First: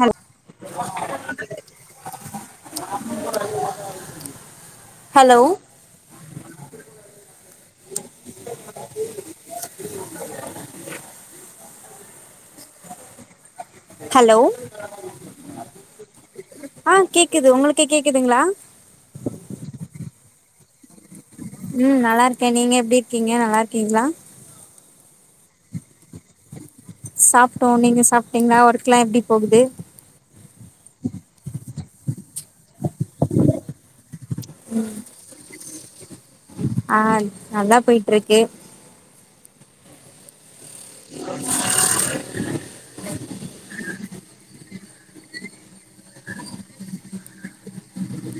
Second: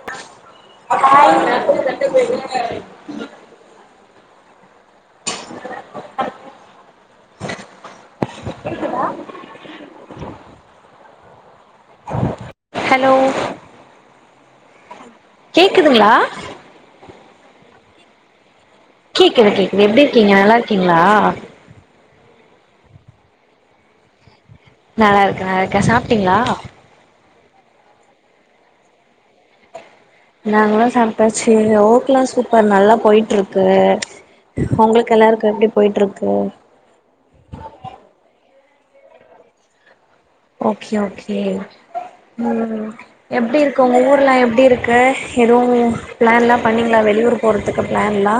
ஹல் hello hello hello கேக்குதுங்ளா ஆ கேக்குது உங்களுக்கு கேக்குதுங்ளா கேக்குது கேக்குது எப்டிருக்கீங்க நல்லாருக்கீங்ளா ம் நல்லாருக்கே நீங்க எப்டி இருக்கீங்க நல்லா இருக்கீங்ளா நல்லாருக்க நல்லாருக்க சாப்டீங்ளா சாப்டோ நீங்க சாப்டீங்ளா ஒர்க்லா எப்டி போகுது நாங்கல்லா சாப்டாச்சு ஓக்லா சூப்பர் நல்லா போயிட்டுருக்கு உங்களுக்கு எல்லார்கு எப்டி போயிட்டிருக்கு ஆ நல்லா போயிட்டிருக்கு ஓகே ஓகே ம் எப்டி இருக்கு உங்க ஊர்லா எப்டி இருக்கு எதுவு பிளான்லாம் பண்ணீங்ளா வெளியூர் போறதுக்கு பிளான்லா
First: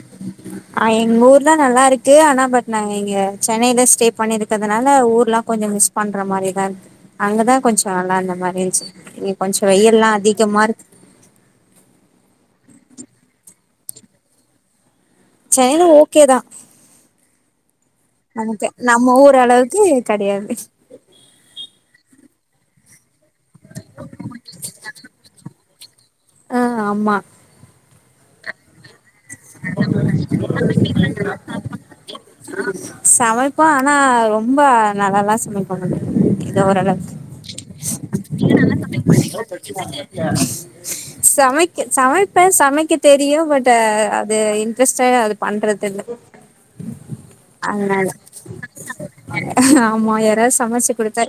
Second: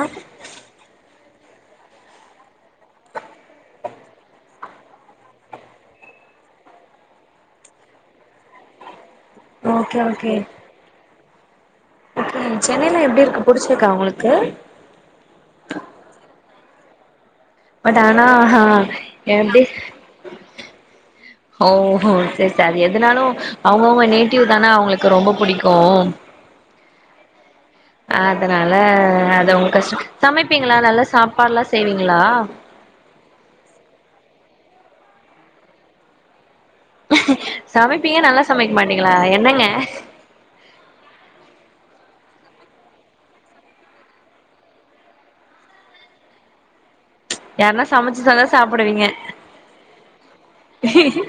ஆ எங்க ஊர்தா நல்லாருக்கு ஆனா பட் நாங்க இங்க சென்னையில ஸ்டே பண்ணிருக்கறதுனால ஊர்லா கொஞ்சோ மிஸ் பண்ற மாரிதா இருக்கு அங்கதா கொஞ்சோ நல்லா இருந்த மாரி இருந்சி ஓகே ஓகே ஓகே சென்னையிலா எப்டி இருக்கு புடிச்சிருக்கா உங்களுக்கு சென்னைல ஓகே தா பட் ஆனா ஆ நமக்கு நம்ம ஊர் எப்டி அளவுக்கு கெடையாது ஓ செரி சாரி அது எதுனாலு அவுங்கவுங்க நேட்டிவ் தானே அவுங்களுக்கு ரொம்ப புடிக்கு ஆ ஆமா அதனால அதது உங்களுக் கஷ் சமைப்பீங்ளா நல்லா சாப்பாடுல்லா செய்வீங்ளா சமைப்போ ஆனா ரொம்ப நல்லால்லா சமைக்க மாட்டோ ஏதோ ஓரளவு சமைப்பீங்க நல்லா சமைக்க மாட்டீங்ளா என்னங்க சமைக்க சமைப்பே சமைக்க தெரியு பட் அது இன்ட்ரஸ்டா அது பண்றதில்ல யாருன்னா அதுனால சமைச்சு தந்தா சாப்பிடுவீங்க ஆமா யாராது சமைச்சி குடுத்தா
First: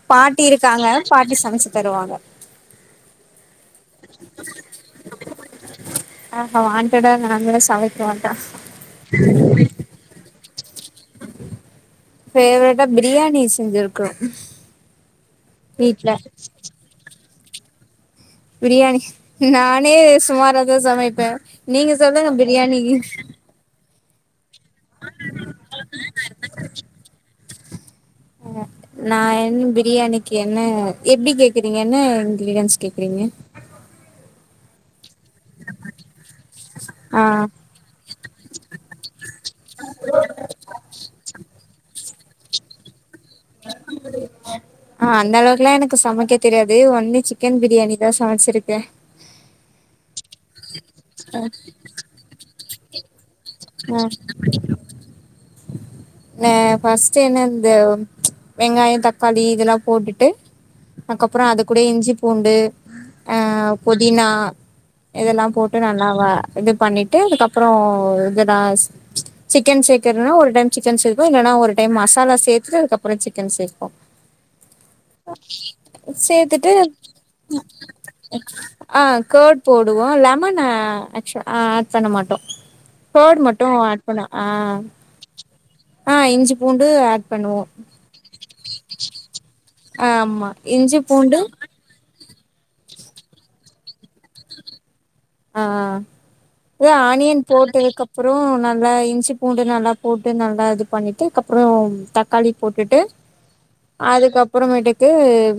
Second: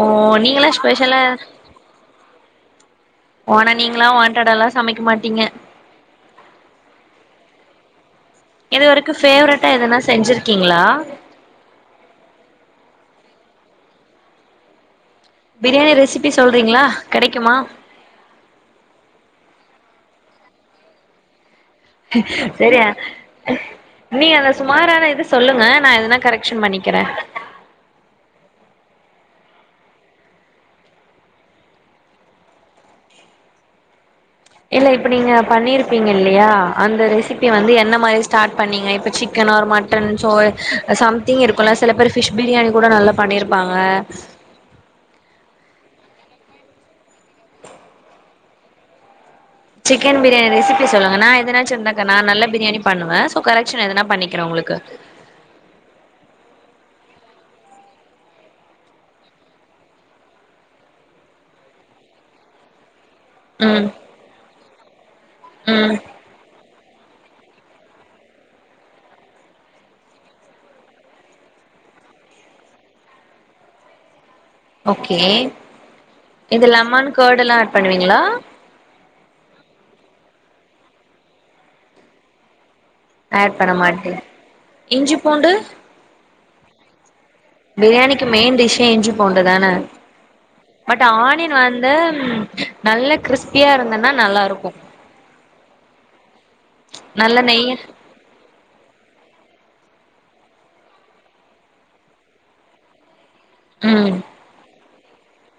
ஓ பாட்டி நீங்களா இருக்காங்க பாட்டி சமைச்சு தருவாங்க ஓனா நீங்களா வாண்டடாலா சமைக்க மாட்டீங்க ஆ ஆ வாண்டடா நானா சாமைக்க மாட்டே இதுவரைக்கு ஃபேவரெட்டா எதனா செஞ்சிருக்கீங்ளா ஃபேவரெட்டா பிரியாணி செஞ்சிருக்கோ பிரியாணி வீட்ல ரெசிபி சொல்றீங்ளா கெடைக்குமா பிரியாணி நானே சுமாரா தா சமைப்பே நீங்க சொல்லுங்க பிரியாணிக்கு நீ அந்த சுமாரான இது சொல்லுங்க நா எதுனா கரெக்ஷன் பண்ணிக்கிற நா என் பிரியாணிக்கு என்ன எப்டி கேக்குறீங்க என்ன இன்க்ரீடியன்ஸ் கேக்குறீங்க இல்ல இப்ப நீங்க பண்ணிருப்பீங்க இல்லையா அந்த ஆ ரெசிபி வந்து என்ன மாரி ஸ்டார்ட் பண்ணீங்க இப்ப chicken or mutton so something இருக்குல்ல சில பேர் ஃபிஷ் பிரியாணி கூட நல்லாப் பண்ணிருப்பாங்க ஆ அந்த அளவுக்லா எனக்கு சமைக்க தெரியாது ஒன்லி சிக்கன் பிரியாணிதா சமச்ருக்க சிக்கன் பிரியாணி ரெசிபி சொல்லுங்க நா எதுனாச்ச இருந்தாக்கா நா நல்ல பிரியாணி ப பண்ணுவ சோ கரெக்ஷன் ஆ எதனா பண்ணிக்கிற உங்ளுக்கு ந ஃபர்ஸ்ட் என்ன இந்த வெங்காயொ தக்காளி இதெல்லா போட்டுட்டு அதுக்கப்றொ அது கூட இஞ்சி பூண்டு ஆ ம் பொதினா இதெல்லா போட்டு ம் நல்லாவ இது பண்ணிட்டு அதுக்கப்புறொ இதுனா சிக்கன் சேக்கர்த்னா ஒரு டைம் சிக்கன் சேப்போ இல்லனா ஒரு டைம் மசாலா சேத்துட்டு அதுக்கப்புறொ சிக்கன் சேப்போ ஓகே இது சேத்துட்டு லெமன் கர்டுல்லா ஆட் பண்ணுவீங்களா ஆ ஃகட் போடுவோ லெமன் ஆக்சுவ் ஆட் பண்ண மாட்டோ ஃகட் மட்டும் அஆட் பண்ணு ஆ இஞ்சிபூண்டு ஆ இஞ்சு பூண்டு ஆட் பண்ணுவோ பிரியாணிக்கு மெயின் டிஷ்ஷே இஞ்சி பூண்டு தான ஆ ஆமா இஞ்சி பூண்டு வேன் நல்ல க்றிஸ்பியா இருந்தேன்னா நல்லா இருக்கு ஆ ஏ நல்ல ஆனியன் நெய் போட்டதுக்கப் அப்றொ நல்லா இஞ்சி பூண்டு நல்லா போட்டு நல்லா இது பண்ணிட்டு அக்கப்புறம் தக்காளி போட்டுட்டு ம் அதுக்கப் அப்புறமேட்டுக்கு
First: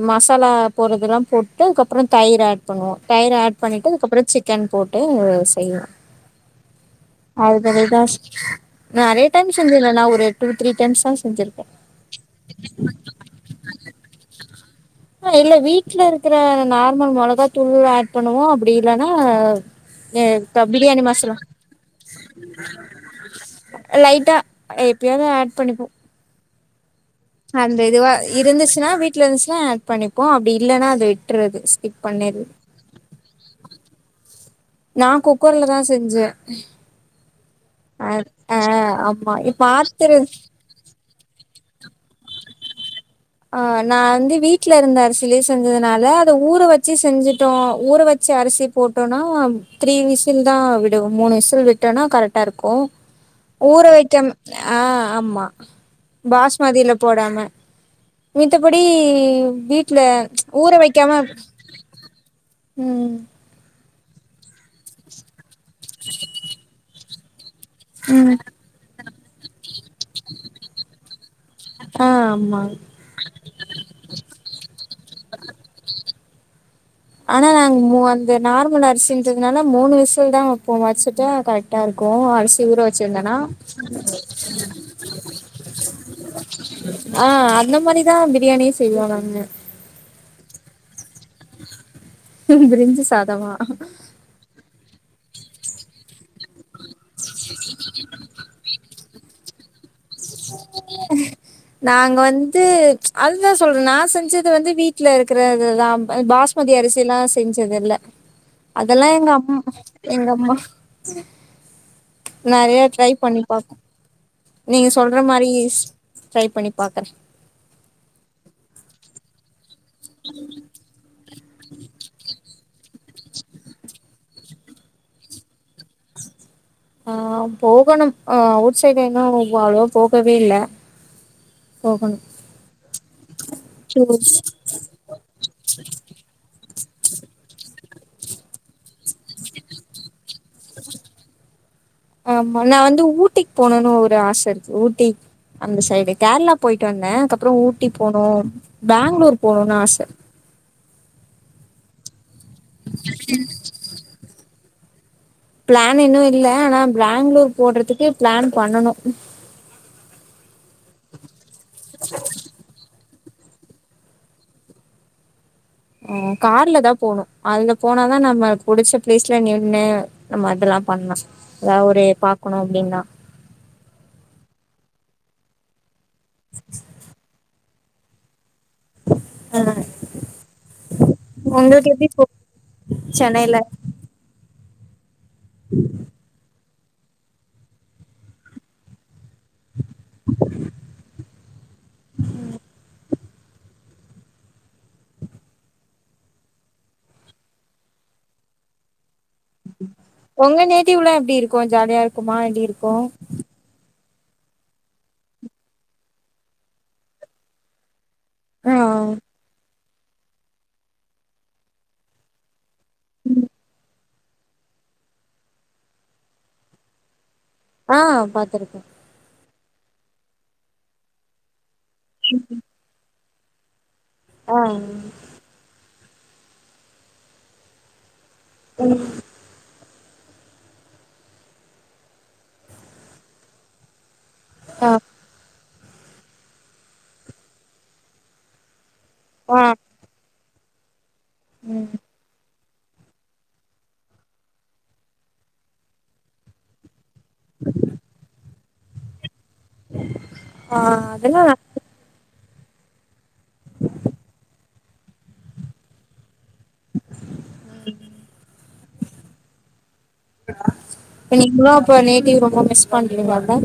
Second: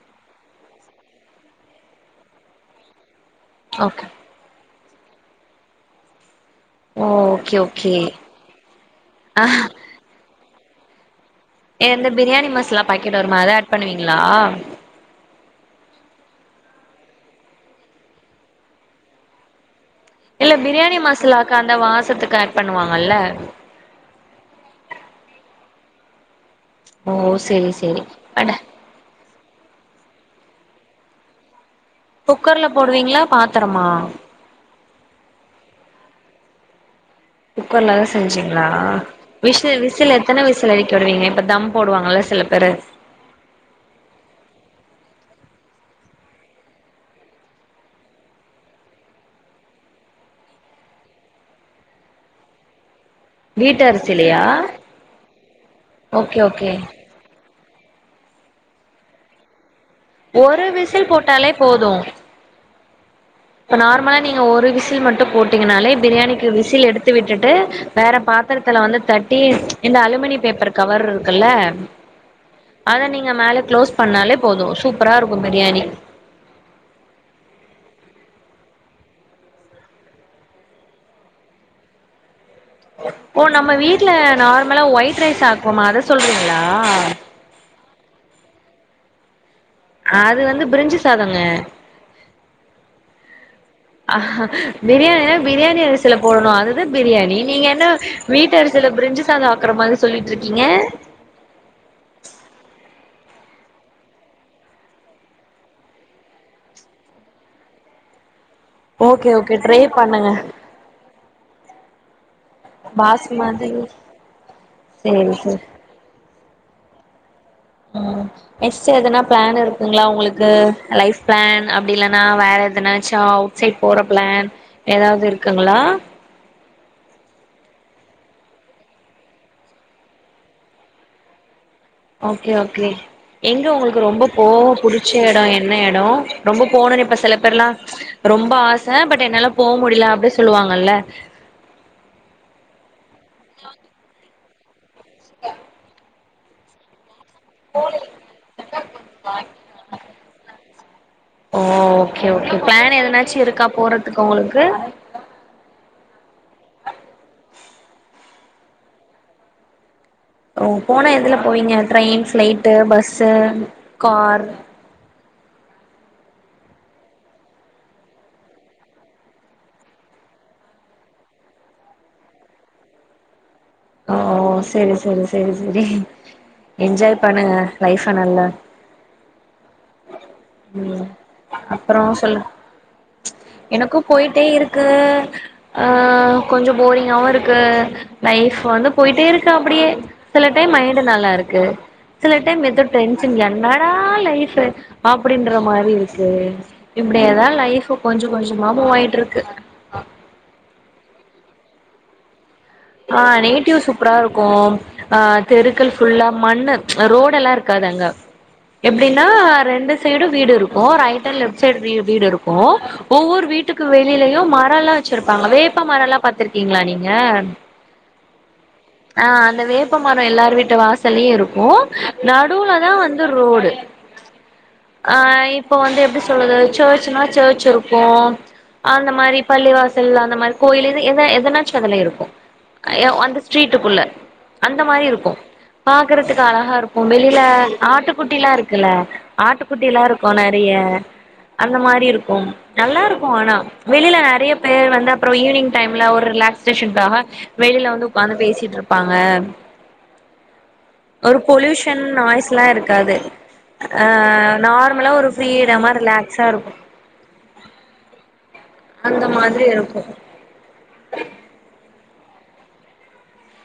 மசாலா போடுறதெல்லா போட்டு அதுக்கப்புறம் தயிர் ஆட் பண்ணுவோ தயிர் ஆட் பண்ணிட்டு ஓகே அதுக்கப்புறொ சிக்கன் போட்டு செய்யலா ஓ ஓகே ஓகே அதுதா சிஸ் நறைய ஆ டைம் செஞ்சல நா ஒரு டூ த்ரீ டைம்ஸ்தா செஞ்சிரு எந்த பிரியாணி மசாலா பாக்கெட் வருமே அத ஆட் பண்ணுவீங்ளா ஆ இல்ல வீட்ல இருக்ற நார்மல் மொளகா தூள் ஆட் பண்ணுவோ அப்டி இல்லனா ஏ இல்ல க பிரியாணி மசாலா மசாலாக்கு அந்த வாசத்துக்கு ஆட் பண்ணுவாங்கல்ல லைட்டா எப்பயாது ஆட் பண்ணிப்போ ஓ சேரி அந்த சேரி இதுவா அட இருந்துச்சுனா வீட்ல இருந்துச்சுனா ஆட் பண்ணிப்போ அப்டி இல்லனா அது விட்டுறது ஸ்கிப் பண்ணிறது குக்கர்ல போடுவீங்ளா பாத்தரமா நா குக்கர்லதா செஞ்சே குக்கர்லதா ஆ ஆ செஞ்சீங்ளா ஆமா இ விசில் விசில் எத்தன பாத்துறது விசில் விசில் அடிக்க விடுவீங்க இப்ப ஃதம் போடுவாங்கல சில பேரு ஆ நா வந்து வீட்ல இருந்த அரிசிலே செஞ்சதுனால அத ஊற வச்சு செஞ்சுட்டோ ஊற வச்ச அரிசி போட்டோனா த்ரீ விசில்தா விடுவொ மூணு விசில் விட்டோனா கரெக்டா இருக்கு வீட்டு ஊற வெக்காம் அரிசிலயா ஆ ஆமா ஓகே ஓகே பாஸ்மதியில போடாம மித்தபடி வீட்ல ஒரு ஊற விசில் வெக்காம போட்டாலே போது ம் இப்ப நார்மலா நீங்க ஒரு விசில் மட்டு போட்டீங்கனாலே பிரியாணிக்கு விசில் எடுத்து விட்டுட்டு வேற பாத்திரத்துல வந்து தட்டி ம்ச் இந்த அலுமினிய பேப்பர் கவர்ருக்குல்ல ஆ ஆமா அத நீங்க மேல க்ளோஸ் பண்ணாலே போது சூப்பரா இருக்கு பிரியாணி ஆனா நாங்க மு அந்த நார்மல் அரிசின்றதுனால மூணு விசில் தா வப்போ வச்சுட்டா கரெக்டா இருக்கு அருஸ் சி ஊறவச்சிருந்தனா ஓ நம்ம வீட்ல நார்மலா ஒயிட் ரைஸ் ஆக்குவோமா அத சொல்றீங்களா ஆ அந்த மாரிதா பிரியாணியே செய்வோ நாங்க அது வந்து பிரிஞ்சு சாதோங்க பிரிஞ்சு சாதம்மா ஆஹ பிரியாணினா பிரியாணி அரிசில போடணு அதுதா பிரியாணி நீங்க என்ன வீட்டரிசில பிரிஞ்சு சாதம் ஆக்குற மாரி சொல்லிட்ருக் நாங்க வந்து ம்ச் அதுதா சொல்றே நா செஞ்சது வந்து வீட்டுல இருக்கிறது தா பாஸ் மதி அரிசி எல்லா செஞ்சது இல்ல அதெல்லா ஓகே எங்க ஓகே அம் ட்ரை எங்க பண்ணுங்க அம்மா நெறைய ட்ரை பண்ணி பாஸ்மதி பாக்கு நீங்க சொல்ற சேரி மாரி சேரி ஸ் ட்ரை பண்ணி பாக்குறே ம் நெக்ஸ்ட்டு எதுனா பிளான் இருக்குங்களா உங்களுக்கு லைப் பிளான் அப்டி இல்னா வேற எது எதனாச்சா அவுட் சைட் போற பிளான் ஏதாவது இருக்குங்களா ஆ போகணு அவுட் சைட் எங்கனா ஒவ் அவ்ளோவா போகவே இல்ல போகணு ஓகே ஓகே எங்க உங்களுக்கு ரொம்ப போவ புடிச் ச்ச எடோ என்ன எடோ ரொம்ப போணுன்னு இப்ப சில பேர்லா ரொம்ப ஆச பட் என்னால போ முடில அப்டி சொல்லுவாங்கல்ல ஆமா நா வந்து ஊட்டிக் போணுன்னு ஒரு ஆச இருக்கு ஊட்டி அந்த சைடு கேர்ளாப் போய்ட்டு வந்தே அக்கப்பறோ ஊட்டி போனு பேங்ளூர் போணூனு ஆச ஓ ஓகே ஓகே பிளான் எதனாச்சி இருக்கா போறதுக்கு உங்களுக்கு பிளான் இன்னு இல்ல ஆனா பிளேங்ளூர் போட்றதுக்கு பிளான் பண்ணனு ஓ போன எதுல போவிங்க ட்ரெயின் ஃபிளைட்டு பஸ்ஸு கார் ம் கார்ல தா போணு அதுல போனாதா நம்ம புடிச்ச பிளேஸ்ல நின்னு நம்ம அதெல்லா பண்லா அவுரு பாக்குணு அப்டீன்னா ஓ செரி செரி செரி செரி என்ஜாய் பண்ணுங்க லைஃப நல்லா அ உங்ளுக்கு அப்றோ எப்டி போ சென்னைல போய்ட்டே இருக்கு ஆ கொஞ்சோ போரிங்காவுருக்கு லைஃப் வந்து போயிட்டே இருக்கு அப்படியே சில டைம் மைண்டு நல்லாருக்கு சில டைம் எதோ டென்ஷன் என்னடா லைஃப்பு ஆப்டின்ற மாரி இருக்கு இப்டேதா லைஃப்பு கொஞ்சோ கொஞ்சமா மூ ஆய்ட்ருக்கு உங்க நேட்டிவ்லா எப்டி இருக்கு ஜாலியா இருக்குமா எப்டி இருக்கு ஆ நேட்டிவ் சூப்பராருக்கு ஆ தெருக்கள் ஃபுல்லா மண்ணு ம்ச் ரோடல்லா இருக்காது அங்க ஆ எப்டின்னா ரெண்டு சைடு வீடு இருக்கு ரைட் அண் லெஃப்ட் சைட் வீ வீடிருக்கு ஒவ்வொரு வீட்டுக்கு வெளிலயு மரோல்லா வெச்சிருப்பாங்க வேப்ப மரோல்லா பாத்திருக்கீங்ளா நீங்க ஆ பாத்திருக்கே ஆ அந்த வேப்பமரோ எல்லார் வீட்டு வாசல்யு இருக்கு நடுவ்லதா வந் து ரோடு ஆ அ இப் இப்ப வந்து எப்டி சொல்றது ஸேர்ச்சுனா ஸேர்ச்சிருக்கு அந்த மாரி பள்ளிவாசல் அந்த மார் கோயில் இது எத எதனாச்சு அதல இருக்கு எ உ அந்த ஸ்ட்ரீட்டுக்குள்ள அந்த ஆ மாரி இருக்கு பாக்குறதுக்கு அழகா இருக்கு வெளில ஆட்டுக்குட்டில்லா இருக்குல்ல ஆ ஆட்டுக்குட்டில்லா இருக் க்கு நெறைய அந்த ம். மாரி இருக்கு நல்லா இருக்கு ஆனா வெளில நெறைய பேர் வந்து அப்றோ ஈவ்னிங் டைம்ல ஒரு ரிலாக்ஸேஷன்க்காக வெளில வந்து உக்காந்து பேசிட்ருப்பாங்க ஆ ஒரு அதெல்லா பொல்யூஷ் ஷன் நாய்ஸ்ல்லா இருக்காது அ நார்மலா ஒரு ஃப்ரீடமா ரிலாக்ஸாருக்கு உ அந்த மாதிரி இருக்கு நீங்ளு அப்ப நேட்டிவ் ரொம்ப மிஸ் பண்றீங்ள அப்போ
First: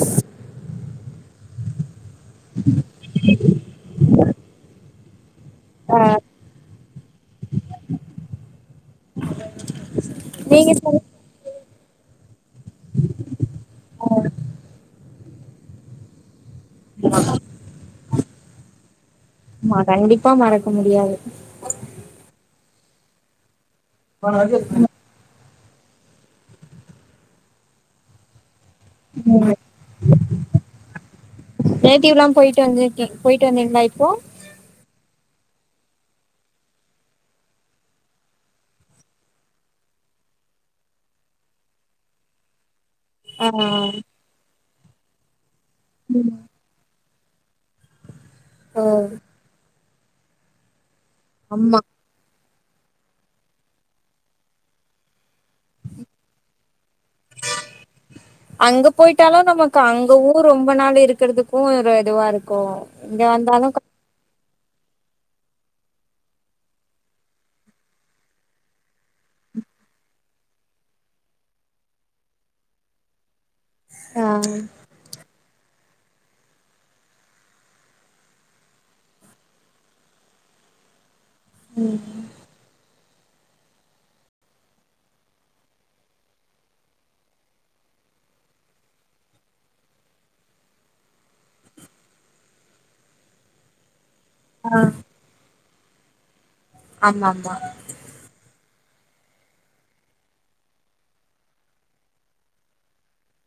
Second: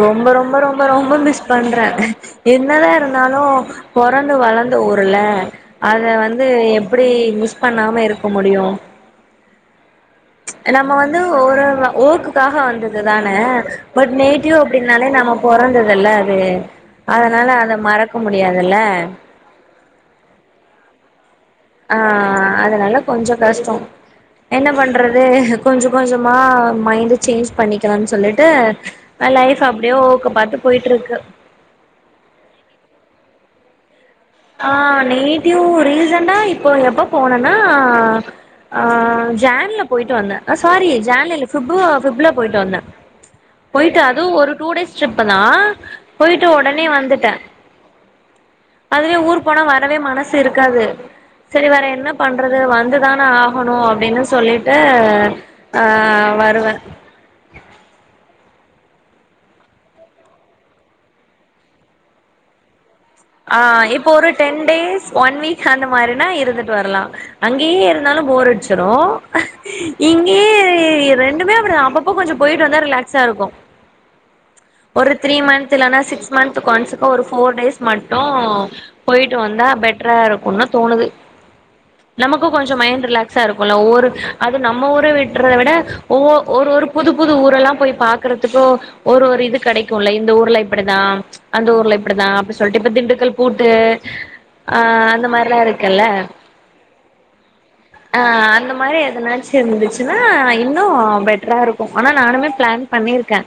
ரொம்ப ரொம்ப ரொம்ப ரொம்ப மிஸ் பண்றே என்னதா இருந்தாலு பொறந்து வளந்த ஊருல ஆ அத வந்து எப்டி மிஸ் பண்ணாம இருக்க முடியு நீங்க நம்ம சொல் வந்து ஒரு ல்ல ஓர்க்குக்காக வந்தது தான பட் ஆமா நேட்டிவ் அப்டின்னாலே நம்ம பொறந்ததில்ல அது அதனால அத மறக்க முடியாதுல்ல ஆமா கண்டிப்பா மறக்க முடியாது அ அதனால கொஞ்சொ கஷ்டொ என்ன பண்றது கொஞ்சொ கொஞ்சமா மைண்ட் சேஞ்ச் பண்ணிக்கலான் சொல்லிட்டு அ ம் லைஃப் அப்டே ஓர்க்க பாத்து பொய்ட்டுருக்கு நேட்டீவ்ல்லா பொய்ட்டு வந்திர்க் பொய்ட்டு வந்தீங்ளா இப்போ அ நேட்டிவ் ரீசனா எப்பொ எப்பொ போனனா ஆ ஜேன்ல பொய்ட்டு வந்த அ சாரி ஜேன்ல இல்ல ஃபிப்பு ஃபிப்ல பொய்ட்டு வந்த ஆ பொய்ட்டு அது ஒரு டூ டேஸ் ட்ரிப்புதா பொய்ட்டு ஒடனே வந்துட்டே ஓ அதுவே ஊர் போனா வரவே மனசு இருக்காது சரி ஆமா வர என்னப் பண்றது வந்துதான ஆகணு அப்டீனு சொல்லிட்டு அ வருவ அங்க பொய்ட்டாலு நமக்கு அங்கவூ ரொம்ப நாள் இருக்கற்துக்கு ஒரு இதுவாருக்கு அ இப்போ ஒரு டென் டேஸ் ஒன் வீக் அந்த மாரினா இருந்துட்டு வரலா அங்கயே இருந்தாலு போர் அடிச்சிரு இங்கயே ரெண்டுமே அப்டிதா அப்ப பப்ப கொஞ்சோ பொய்ட்டு வந்தா ரிலாக்ஸா இருக்கு ஆ ஒரு த்ரீ மந்த் இல்லன்னா சிக்ஸ் மந்த் கொன்ஸ்க்கு ஒரு ஃபோர் டேஸ் மட்டு பொய்ட்டு வந்தா பெட்ரா இருக்குனு தோணுது ம் நமக்கு கொஞ்சோ மைண்ட் ரிலாக்ஸா இருக்குல்ல ஒவ்வொரு அது நம்ம ஊரு விட்டுறத விட ஒவ்வொ ஒரு ஒரு புது புது ஊரெல்லா போய் பாக்குறதுக்கு ஒரு ஒரு இதுக் கிடைக்குல இந்த ஊர்ல இப்படிதா அந்த ஊர்ல இப்படிதா அப்டி சொல்லிட்டு இப்ப திண்டுக்கல் பூட்டு அ அந்த மாறில்லா இருக்குல்ல ஆமா ஆமா அ அந்த மாரி எதனாச்சு இருந்துச்சுன்னா இன்னு பெட்டராருக்கு ஆனா நானுமே பிளான் பண்ணிருக்கே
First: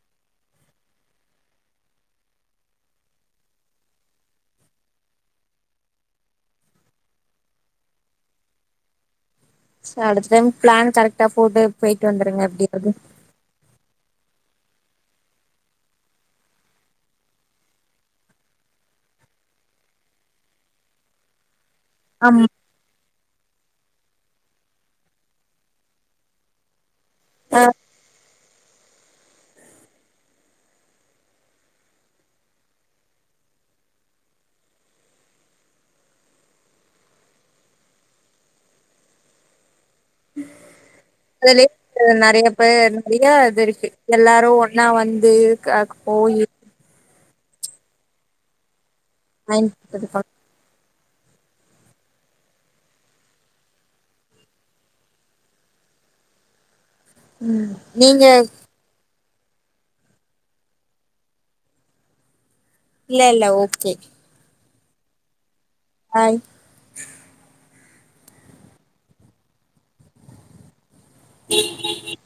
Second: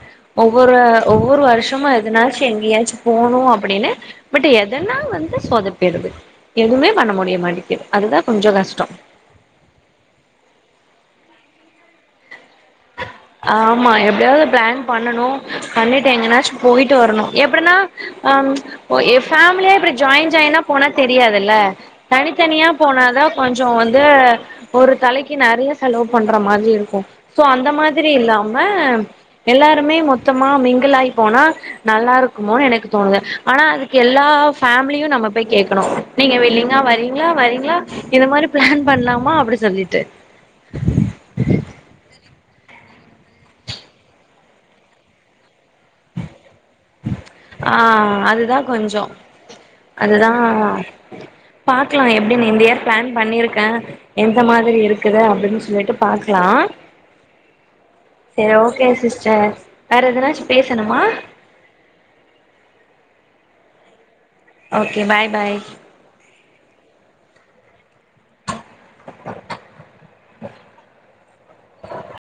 ஒவ்வொரு ஒவ்வொரு வருஷமு எதுனாச்சு எங்கயாச்சு போணு அப்டின்னு பட் எதனா வந்து சோதப்பிடுது எதுவுமே பண்ண முடிய மாட்டக்குது அதுதா கொஞ்சோ கஷ்டோ சே அடுத்த டைம் ப்ளான் கரெக்டா போட்டு பொயிட்டு வந்துருங்க எப்படியாவது ஆமா எப்படியாவது பிளான் பண்ணனு பண்ணிட்டு எங்கனாச்சு பொய்ட்டு வரணு எப்டினா அம் ஓ ஆ ஃபேமிலியா இப்பற ஜாயின் ஜாயின்ன போனா தெரியாதுல்ல ஆமா தனித்தனியா போனாதா கொஞ்சோ வந்து ஒரு தலைக்கு நெறய செலவு பண்ற மாதிரி இருக்கு சோ ஆ அந்த மாதிரி இல்லாம எல்லாருமே மொத்தமா மிங்குலாயி போனா நல்லா இருக்குமோனு எனக்கு தோணுது ஆனா அதுக்கு எல்லா ஃபேமிலியு நம்ம போய் கேக்கணு நீங்க வில்லிங்களா வரீங்களா வரீங்களா இந்த மாரி பிளான் பண்லாமா அப்டி சொல்லிட்டு அதுலே அ நெறய பேர் நெறய இது இருக்கு எல்லாரு ஒன்னா வந்து க போயி ஆ அதுதா கொஞ்சோ நைன் தேர்ட்டி. அதுதா பாக்கலா எப்டின்னு இந்த இயர் பிளன் பண்ணிருக்கே எந்த மாதிரி இருக்குது அப்டின் சொல்லிட்டு பாக்கலா நீங்க செரி ஓகே சிஸ்டர் வேற எதனாச்சு பேசணுமா இல்ல இல்ல okay okay bye bye hi [unintelligible]